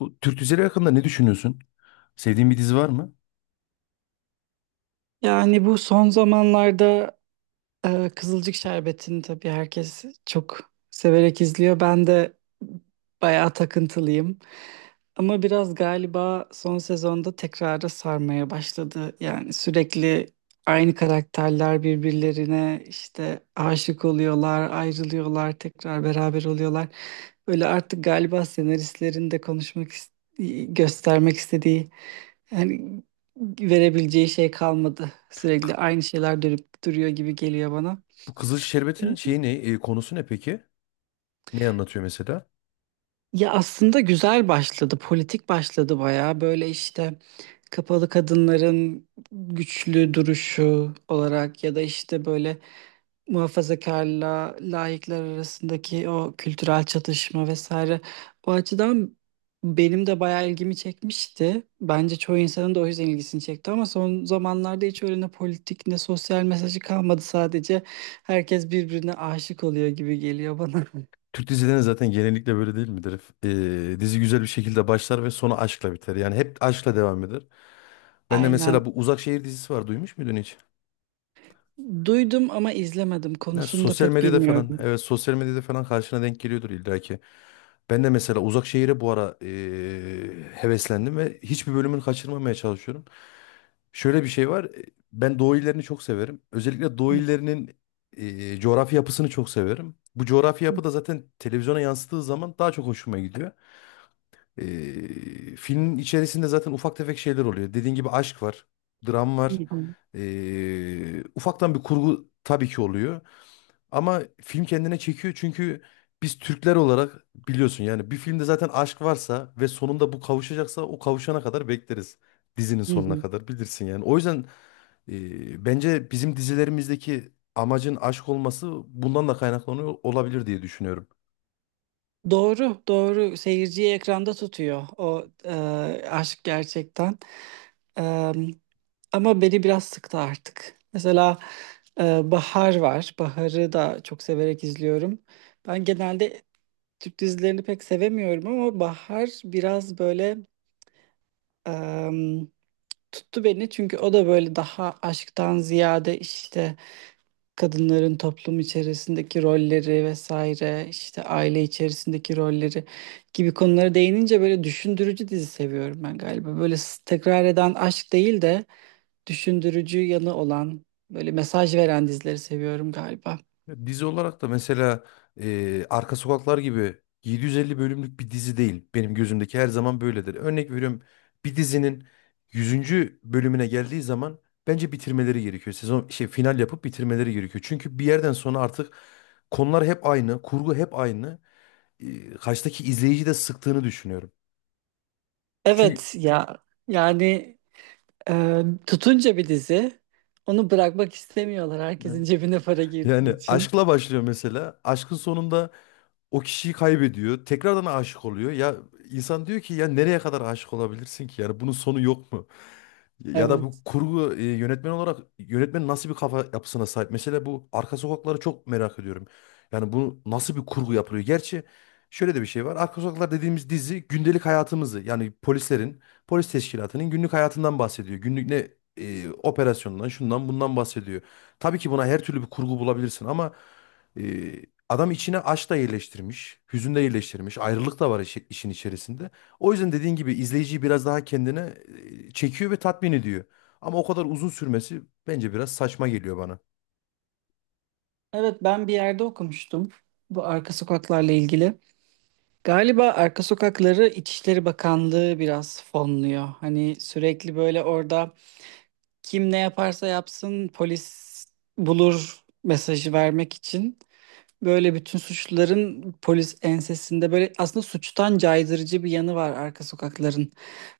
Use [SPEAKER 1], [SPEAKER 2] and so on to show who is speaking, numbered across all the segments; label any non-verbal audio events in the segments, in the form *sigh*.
[SPEAKER 1] Bu Türk dizileri hakkında ne düşünüyorsun? Sevdiğin bir dizi var mı?
[SPEAKER 2] Yani bu son zamanlarda Kızılcık Şerbeti'ni tabii herkes çok severek izliyor. Ben de bayağı takıntılıyım. Ama biraz galiba son sezonda tekrara sarmaya başladı. Yani sürekli aynı karakterler birbirlerine işte aşık oluyorlar, ayrılıyorlar, tekrar beraber oluyorlar. Böyle artık galiba senaristlerin de konuşmak, göstermek istediği yani verebileceği şey kalmadı. Sürekli
[SPEAKER 1] K-
[SPEAKER 2] aynı şeyler dönüp duruyor gibi geliyor bana.
[SPEAKER 1] Bu Kızıl Şerbeti'nin şeyi ne? Konusu ne peki? Ne anlatıyor mesela?
[SPEAKER 2] Ya aslında güzel başladı, politik başladı bayağı. Böyle işte kapalı kadınların güçlü duruşu olarak ya da işte böyle muhafazakarla laikler arasındaki o kültürel çatışma vesaire. O açıdan benim de bayağı ilgimi çekmişti. Bence çoğu insanın da o yüzden ilgisini çekti ama son zamanlarda hiç öyle ne politik ne sosyal mesajı kalmadı. Sadece herkes birbirine aşık oluyor gibi geliyor bana.
[SPEAKER 1] Türk dizilerinin zaten genellikle böyle değil midir? E, dizi güzel bir şekilde başlar ve sonu aşkla biter. Yani hep aşkla devam eder.
[SPEAKER 2] *laughs*
[SPEAKER 1] Ben de mesela
[SPEAKER 2] Aynen.
[SPEAKER 1] bu Uzak Şehir dizisi var. Duymuş muydun hiç?
[SPEAKER 2] Duydum ama izlemedim.
[SPEAKER 1] Ya
[SPEAKER 2] Konusunu da
[SPEAKER 1] sosyal
[SPEAKER 2] pek
[SPEAKER 1] medyada falan,
[SPEAKER 2] bilmiyorum.
[SPEAKER 1] evet, sosyal medyada falan karşına denk geliyordur illaki. Ben de mesela uzak şehire bu ara heveslendim ve hiçbir bölümünü kaçırmamaya çalışıyorum. Şöyle bir şey var. Ben doğu illerini çok severim. Özellikle doğu
[SPEAKER 2] Hı
[SPEAKER 1] illerinin coğrafi yapısını çok severim. Bu coğrafi
[SPEAKER 2] hı,
[SPEAKER 1] yapı da zaten televizyona yansıttığı zaman daha çok hoşuma gidiyor. Filmin içerisinde zaten ufak tefek şeyler oluyor. Dediğin gibi aşk var, dram
[SPEAKER 2] hı
[SPEAKER 1] var.
[SPEAKER 2] hı,
[SPEAKER 1] Ufaktan bir kurgu tabii ki oluyor. Ama film kendine çekiyor çünkü biz Türkler olarak biliyorsun yani bir filmde zaten aşk varsa ve sonunda bu kavuşacaksa o kavuşana kadar bekleriz. Dizinin
[SPEAKER 2] hı
[SPEAKER 1] sonuna
[SPEAKER 2] hı.
[SPEAKER 1] kadar bilirsin yani. O yüzden bence bizim dizilerimizdeki amacın aşk olması bundan da kaynaklanıyor olabilir diye düşünüyorum.
[SPEAKER 2] Doğru, doğru. Seyirciyi ekranda tutuyor o aşk gerçekten. E, ama beni biraz sıktı artık. Mesela Bahar var. Bahar'ı da çok severek izliyorum. Ben genelde Türk dizilerini pek sevemiyorum ama Bahar biraz böyle e, tuttu beni. Çünkü o da böyle daha aşktan ziyade işte kadınların toplum içerisindeki rolleri vesaire işte aile içerisindeki rolleri gibi konulara değinince böyle düşündürücü dizi seviyorum ben galiba. Böyle tekrar eden aşk değil de düşündürücü yanı olan böyle mesaj veren dizileri seviyorum galiba.
[SPEAKER 1] Ya dizi olarak da mesela Arka Sokaklar gibi 750 bölümlük bir dizi değil. Benim gözümdeki her zaman böyledir. Örnek veriyorum, bir dizinin yüzüncü bölümüne geldiği zaman bence bitirmeleri gerekiyor. Sezon şey final yapıp bitirmeleri gerekiyor. Çünkü bir yerden sonra artık konular hep aynı, kurgu hep aynı. E, karşıdaki izleyici de sıktığını düşünüyorum. Çünkü
[SPEAKER 2] Evet ya yani tutunca bir dizi onu bırakmak istemiyorlar herkesin cebine para girdiği
[SPEAKER 1] yani
[SPEAKER 2] için.
[SPEAKER 1] aşkla başlıyor mesela. Aşkın sonunda o kişiyi kaybediyor. Tekrardan aşık oluyor. Ya insan diyor ki ya nereye kadar aşık olabilirsin ki? Yani bunun sonu yok mu? Ya da bu
[SPEAKER 2] Evet.
[SPEAKER 1] kurgu, yönetmen olarak yönetmen nasıl bir kafa yapısına sahip? Mesela bu arka sokakları çok merak ediyorum. Yani bu nasıl bir kurgu yapılıyor? Gerçi şöyle de bir şey var. Arka sokaklar dediğimiz dizi gündelik hayatımızı, yani polislerin, polis teşkilatının günlük hayatından bahsediyor. Günlük ne operasyondan, şundan bundan bahsediyor. Tabii ki buna her türlü bir kurgu bulabilirsin ama e, adam içine aşk da yerleştirmiş, hüzün de yerleştirmiş, ayrılık da var işin içerisinde. O yüzden dediğin gibi izleyiciyi biraz daha kendine çekiyor ve tatmin ediyor. Ama o kadar uzun sürmesi bence biraz saçma geliyor bana.
[SPEAKER 2] Evet, ben bir yerde okumuştum bu arka sokaklarla ilgili. Galiba arka sokakları İçişleri Bakanlığı biraz fonluyor. Hani sürekli böyle orada kim ne yaparsa yapsın polis bulur mesajı vermek için. Böyle bütün suçluların polis ensesinde böyle aslında suçtan caydırıcı bir yanı var arka sokakların.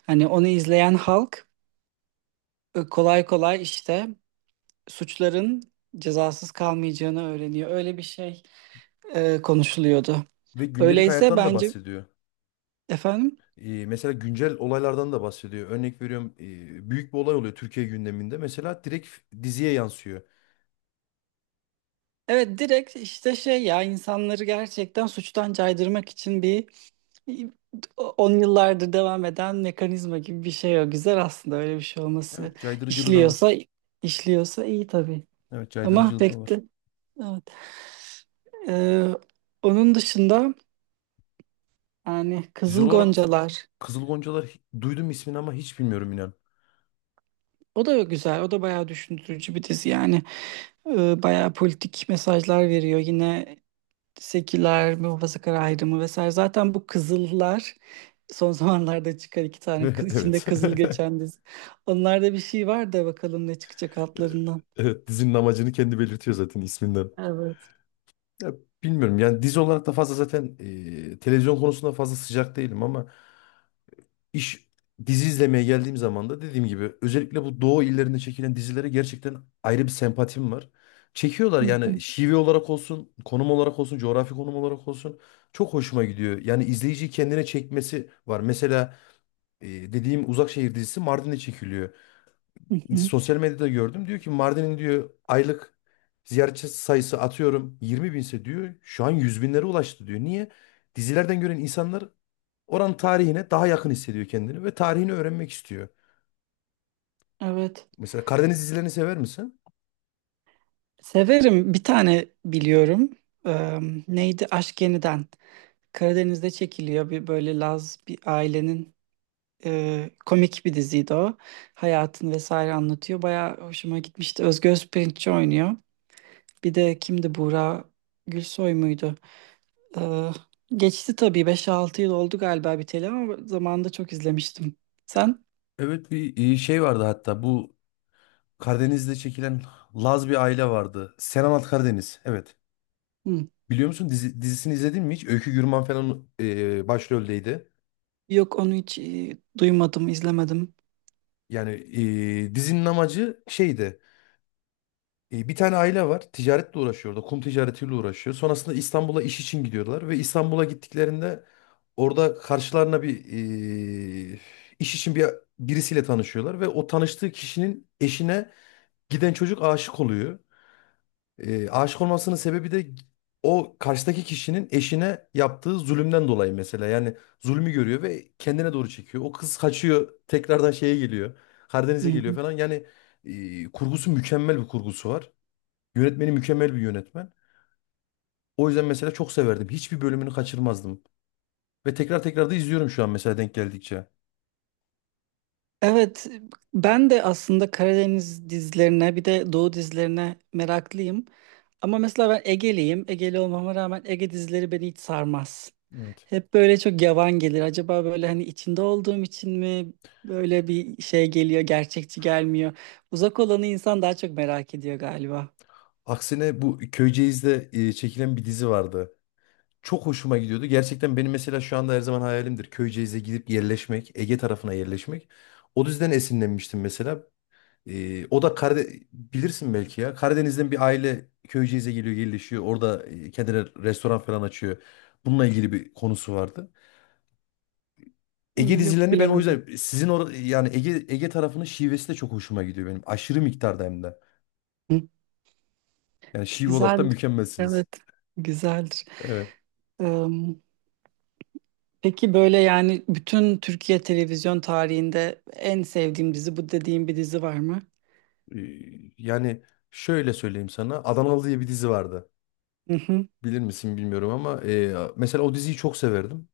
[SPEAKER 2] Hani onu izleyen halk kolay kolay işte suçların cezasız kalmayacağını öğreniyor. Öyle bir şey konuşuluyordu.
[SPEAKER 1] Ve gündelik
[SPEAKER 2] Öyleyse
[SPEAKER 1] hayattan da
[SPEAKER 2] bence
[SPEAKER 1] bahsediyor.
[SPEAKER 2] efendim
[SPEAKER 1] E, mesela güncel olaylardan da bahsediyor. Örnek veriyorum, büyük bir olay oluyor Türkiye gündeminde. Mesela direkt diziye yansıyor.
[SPEAKER 2] evet direkt işte şey ya insanları gerçekten suçtan caydırmak için bir on yıllardır devam eden mekanizma gibi bir şey o. Güzel aslında öyle bir şey olması.
[SPEAKER 1] Evet, caydırıcılığı da var.
[SPEAKER 2] İşliyorsa işliyorsa iyi tabii.
[SPEAKER 1] Evet, caydırıcılığı da var.
[SPEAKER 2] Mahvetti. Evet. Ee, onun dışında yani
[SPEAKER 1] Dizi
[SPEAKER 2] Kızıl
[SPEAKER 1] olarak
[SPEAKER 2] Goncalar.
[SPEAKER 1] Kızıl Goncalar, duydum ismini ama hiç bilmiyorum inan.
[SPEAKER 2] O da güzel. O da bayağı düşündürücü bir dizi yani. Bayağı politik mesajlar veriyor. Yine seküler, muhafazakar ayrımı vesaire. Zaten bu Kızıllar son *laughs* zamanlarda çıkan iki tane
[SPEAKER 1] *laughs*
[SPEAKER 2] kız, içinde
[SPEAKER 1] Evet.
[SPEAKER 2] kızıl
[SPEAKER 1] *laughs*
[SPEAKER 2] geçen dizi. Onlarda bir şey var da bakalım ne çıkacak altlarından.
[SPEAKER 1] Evet, dizinin amacını kendi belirtiyor zaten isminden.
[SPEAKER 2] Evet.
[SPEAKER 1] Ya, bilmiyorum yani dizi olarak da fazla zaten televizyon konusunda fazla sıcak değilim ama iş dizi izlemeye geldiğim zaman da dediğim gibi özellikle bu doğu illerinde çekilen dizilere gerçekten ayrı bir sempatim var. Çekiyorlar
[SPEAKER 2] Hı
[SPEAKER 1] yani
[SPEAKER 2] hı.
[SPEAKER 1] şive olarak olsun, konum olarak olsun, coğrafi konum olarak olsun çok hoşuma gidiyor. Yani izleyiciyi kendine çekmesi var. Mesela dediğim Uzak Şehir dizisi Mardin'de çekiliyor.
[SPEAKER 2] Hı hı.
[SPEAKER 1] Sosyal medyada gördüm. Diyor ki Mardin'in diyor aylık ziyaretçi sayısı atıyorum 20 binse diyor. Şu an 100 binlere ulaştı diyor. Niye? Dizilerden gören insanlar oranın tarihine daha yakın hissediyor kendini ve tarihini öğrenmek istiyor.
[SPEAKER 2] Evet.
[SPEAKER 1] Mesela Karadeniz dizilerini sever misin?
[SPEAKER 2] Severim. Bir tane biliyorum. Ee, neydi? Aşk Yeniden. Karadeniz'de çekiliyor bir böyle Laz bir ailenin komik bir diziydi o. Hayatını vesaire anlatıyor. Bayağı hoşuma gitmişti. Özge Özpirinççi oynuyor. Bir de kimdi Buğra Gülsoy muydu? E, geçti tabii beş altı yıl oldu galiba biteli ama zamanında çok izlemiştim. Sen?
[SPEAKER 1] Evet, bir şey vardı hatta bu Karadeniz'de çekilen Laz bir aile vardı. Sen Anlat Karadeniz. Evet.
[SPEAKER 2] Hı.
[SPEAKER 1] Biliyor musun dizisini izledin mi hiç? Öykü Gürman falan başroldeydi.
[SPEAKER 2] Yok, onu hiç duymadım, izlemedim.
[SPEAKER 1] Yani dizinin amacı şeydi. Bir tane aile var. Ticaretle uğraşıyor orada. Kum ticaretiyle uğraşıyor. Sonrasında İstanbul'a iş için gidiyorlar. Ve İstanbul'a gittiklerinde orada karşılarına bir, e, iş için birisiyle tanışıyorlar. Ve o tanıştığı kişinin eşine giden çocuk aşık oluyor. E, aşık olmasının sebebi de o karşıdaki kişinin eşine yaptığı zulümden dolayı mesela. Yani zulmü görüyor ve kendine doğru çekiyor. O kız kaçıyor, tekrardan şeye geliyor. Karadeniz'e geliyor
[SPEAKER 2] Hı.
[SPEAKER 1] falan. Yani kurgusu mükemmel bir kurgusu var. Yönetmeni mükemmel bir yönetmen. O yüzden mesela çok severdim. Hiçbir bölümünü kaçırmazdım. Ve tekrar tekrar da izliyorum şu an mesela denk geldikçe.
[SPEAKER 2] Evet, ben de aslında Karadeniz dizilerine bir de Doğu dizilerine meraklıyım. Ama mesela ben Ege'liyim. Ege'li olmama rağmen Ege dizileri beni hiç sarmaz.
[SPEAKER 1] Evet.
[SPEAKER 2] Hep böyle çok yavan gelir. Acaba böyle hani içinde olduğum için mi böyle bir şey geliyor, gerçekçi gelmiyor. Uzak olanı insan daha çok merak ediyor galiba.
[SPEAKER 1] Aksine bu Köyceğiz'de çekilen bir dizi vardı. Çok hoşuma gidiyordu. Gerçekten benim mesela şu anda her zaman hayalimdir. Köyceğiz'e gidip yerleşmek, Ege tarafına yerleşmek. O yüzden esinlenmiştim mesela. O da Karade bilirsin belki ya. Karadeniz'den bir aile Köyceğiz'e geliyor, yerleşiyor. Orada kendine restoran falan açıyor. Bununla ilgili bir konusu vardı. Ege
[SPEAKER 2] Hmm, yok
[SPEAKER 1] dizilerini ben o
[SPEAKER 2] bilemedim.
[SPEAKER 1] yüzden sizin yani Ege tarafının şivesi de çok hoşuma gidiyor benim. Aşırı miktarda hem de.
[SPEAKER 2] Hı.
[SPEAKER 1] Yani şive olarak da
[SPEAKER 2] Güzel.
[SPEAKER 1] mükemmelsiniz.
[SPEAKER 2] Evet, güzeldir.
[SPEAKER 1] Evet.
[SPEAKER 2] Peki böyle yani bütün Türkiye televizyon tarihinde en sevdiğim dizi bu dediğim bir dizi var mı?
[SPEAKER 1] Ee, Yani şöyle söyleyeyim sana. Adanalı diye bir dizi vardı.
[SPEAKER 2] Hı hı.
[SPEAKER 1] Bilir misin bilmiyorum ama mesela o diziyi çok severdim.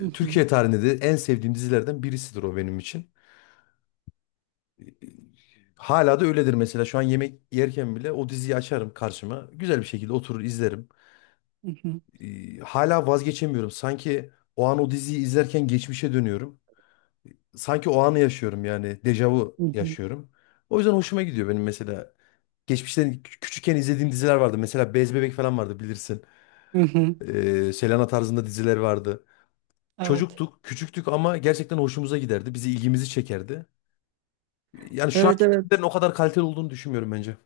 [SPEAKER 2] Hı hı.
[SPEAKER 1] Türkiye tarihinde de en sevdiğim dizilerden birisidir o benim için. E, e, Hala da öyledir mesela. Şu an yemek yerken bile o diziyi açarım karşıma. Güzel bir şekilde oturur izlerim.
[SPEAKER 2] Hı hı.
[SPEAKER 1] Hala vazgeçemiyorum. Sanki o an o diziyi izlerken geçmişe dönüyorum. Sanki o anı yaşıyorum yani. Dejavu
[SPEAKER 2] Hı hı.
[SPEAKER 1] yaşıyorum. O yüzden hoşuma gidiyor benim mesela. Geçmişten küçükken izlediğim diziler vardı. Mesela Bez Bebek falan vardı bilirsin.
[SPEAKER 2] Hı hı.
[SPEAKER 1] Selena tarzında diziler vardı.
[SPEAKER 2] Evet.
[SPEAKER 1] Çocuktuk, küçüktük ama gerçekten hoşumuza giderdi. Bizi ilgimizi çekerdi. Yani şu
[SPEAKER 2] Evet,
[SPEAKER 1] anki
[SPEAKER 2] evet.
[SPEAKER 1] filmlerin o kadar kaliteli olduğunu düşünmüyorum bence.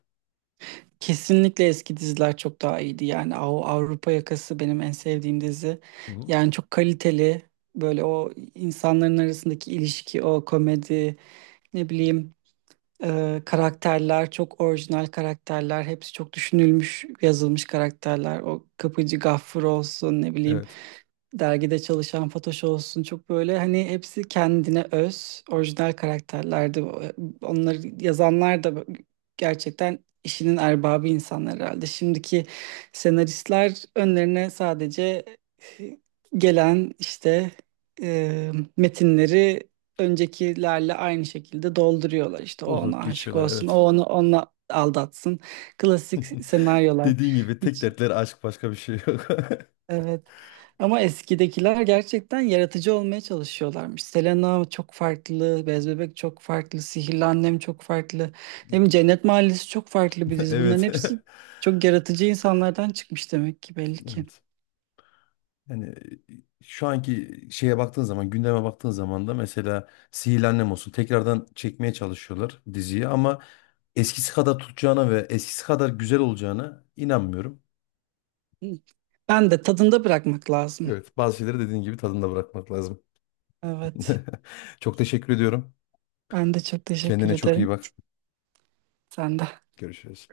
[SPEAKER 2] Kesinlikle eski diziler çok daha iyiydi. Yani Avrupa Yakası benim en sevdiğim dizi.
[SPEAKER 1] Hı hı.
[SPEAKER 2] Yani çok kaliteli. Böyle o insanların arasındaki ilişki, o komedi, ne bileyim karakterler çok orijinal karakterler. Hepsi çok düşünülmüş, yazılmış karakterler. O Kapıcı Gaffur olsun, ne bileyim,
[SPEAKER 1] Evet.
[SPEAKER 2] dergide çalışan Fatoş olsun, çok böyle hani hepsi kendine öz orijinal karakterlerdi. Onları yazanlar da gerçekten işinin erbabı insanlar herhalde. Şimdiki senaristler önlerine sadece gelen işte e, metinleri öncekilerle aynı şekilde dolduruyorlar. İşte o ona
[SPEAKER 1] Doldurup
[SPEAKER 2] aşık
[SPEAKER 1] geçiyorlar,
[SPEAKER 2] olsun, o
[SPEAKER 1] evet.
[SPEAKER 2] onu onunla aldatsın. Klasik
[SPEAKER 1] *laughs*
[SPEAKER 2] senaryolar.
[SPEAKER 1] Dediğin gibi tek
[SPEAKER 2] Hiç.
[SPEAKER 1] dertleri aşk, başka bir şey yok. *laughs*
[SPEAKER 2] Evet. Ama eskidekiler gerçekten yaratıcı olmaya çalışıyorlarmış. Selena çok farklı, Bez Bebek çok farklı, Sihirli Annem çok farklı. Ne bileyim Cennet Mahallesi çok farklı bir dizi. Bunların
[SPEAKER 1] Evet.
[SPEAKER 2] hepsi
[SPEAKER 1] *laughs*
[SPEAKER 2] çok yaratıcı insanlardan çıkmış demek ki, belli ki.
[SPEAKER 1] Evet. Yani şu anki şeye baktığın zaman, gündeme baktığın zaman da mesela Sihirli Annem olsun, tekrardan çekmeye çalışıyorlar diziyi ama eskisi kadar tutacağına ve eskisi kadar güzel olacağına inanmıyorum.
[SPEAKER 2] Ben de tadında bırakmak lazım.
[SPEAKER 1] Evet, bazı şeyleri dediğin gibi tadında bırakmak lazım.
[SPEAKER 2] Evet.
[SPEAKER 1] *laughs* Çok teşekkür ediyorum.
[SPEAKER 2] Ben de çok teşekkür
[SPEAKER 1] Kendine çok iyi
[SPEAKER 2] ederim.
[SPEAKER 1] bak.
[SPEAKER 2] Sen de.
[SPEAKER 1] Görüşürüz.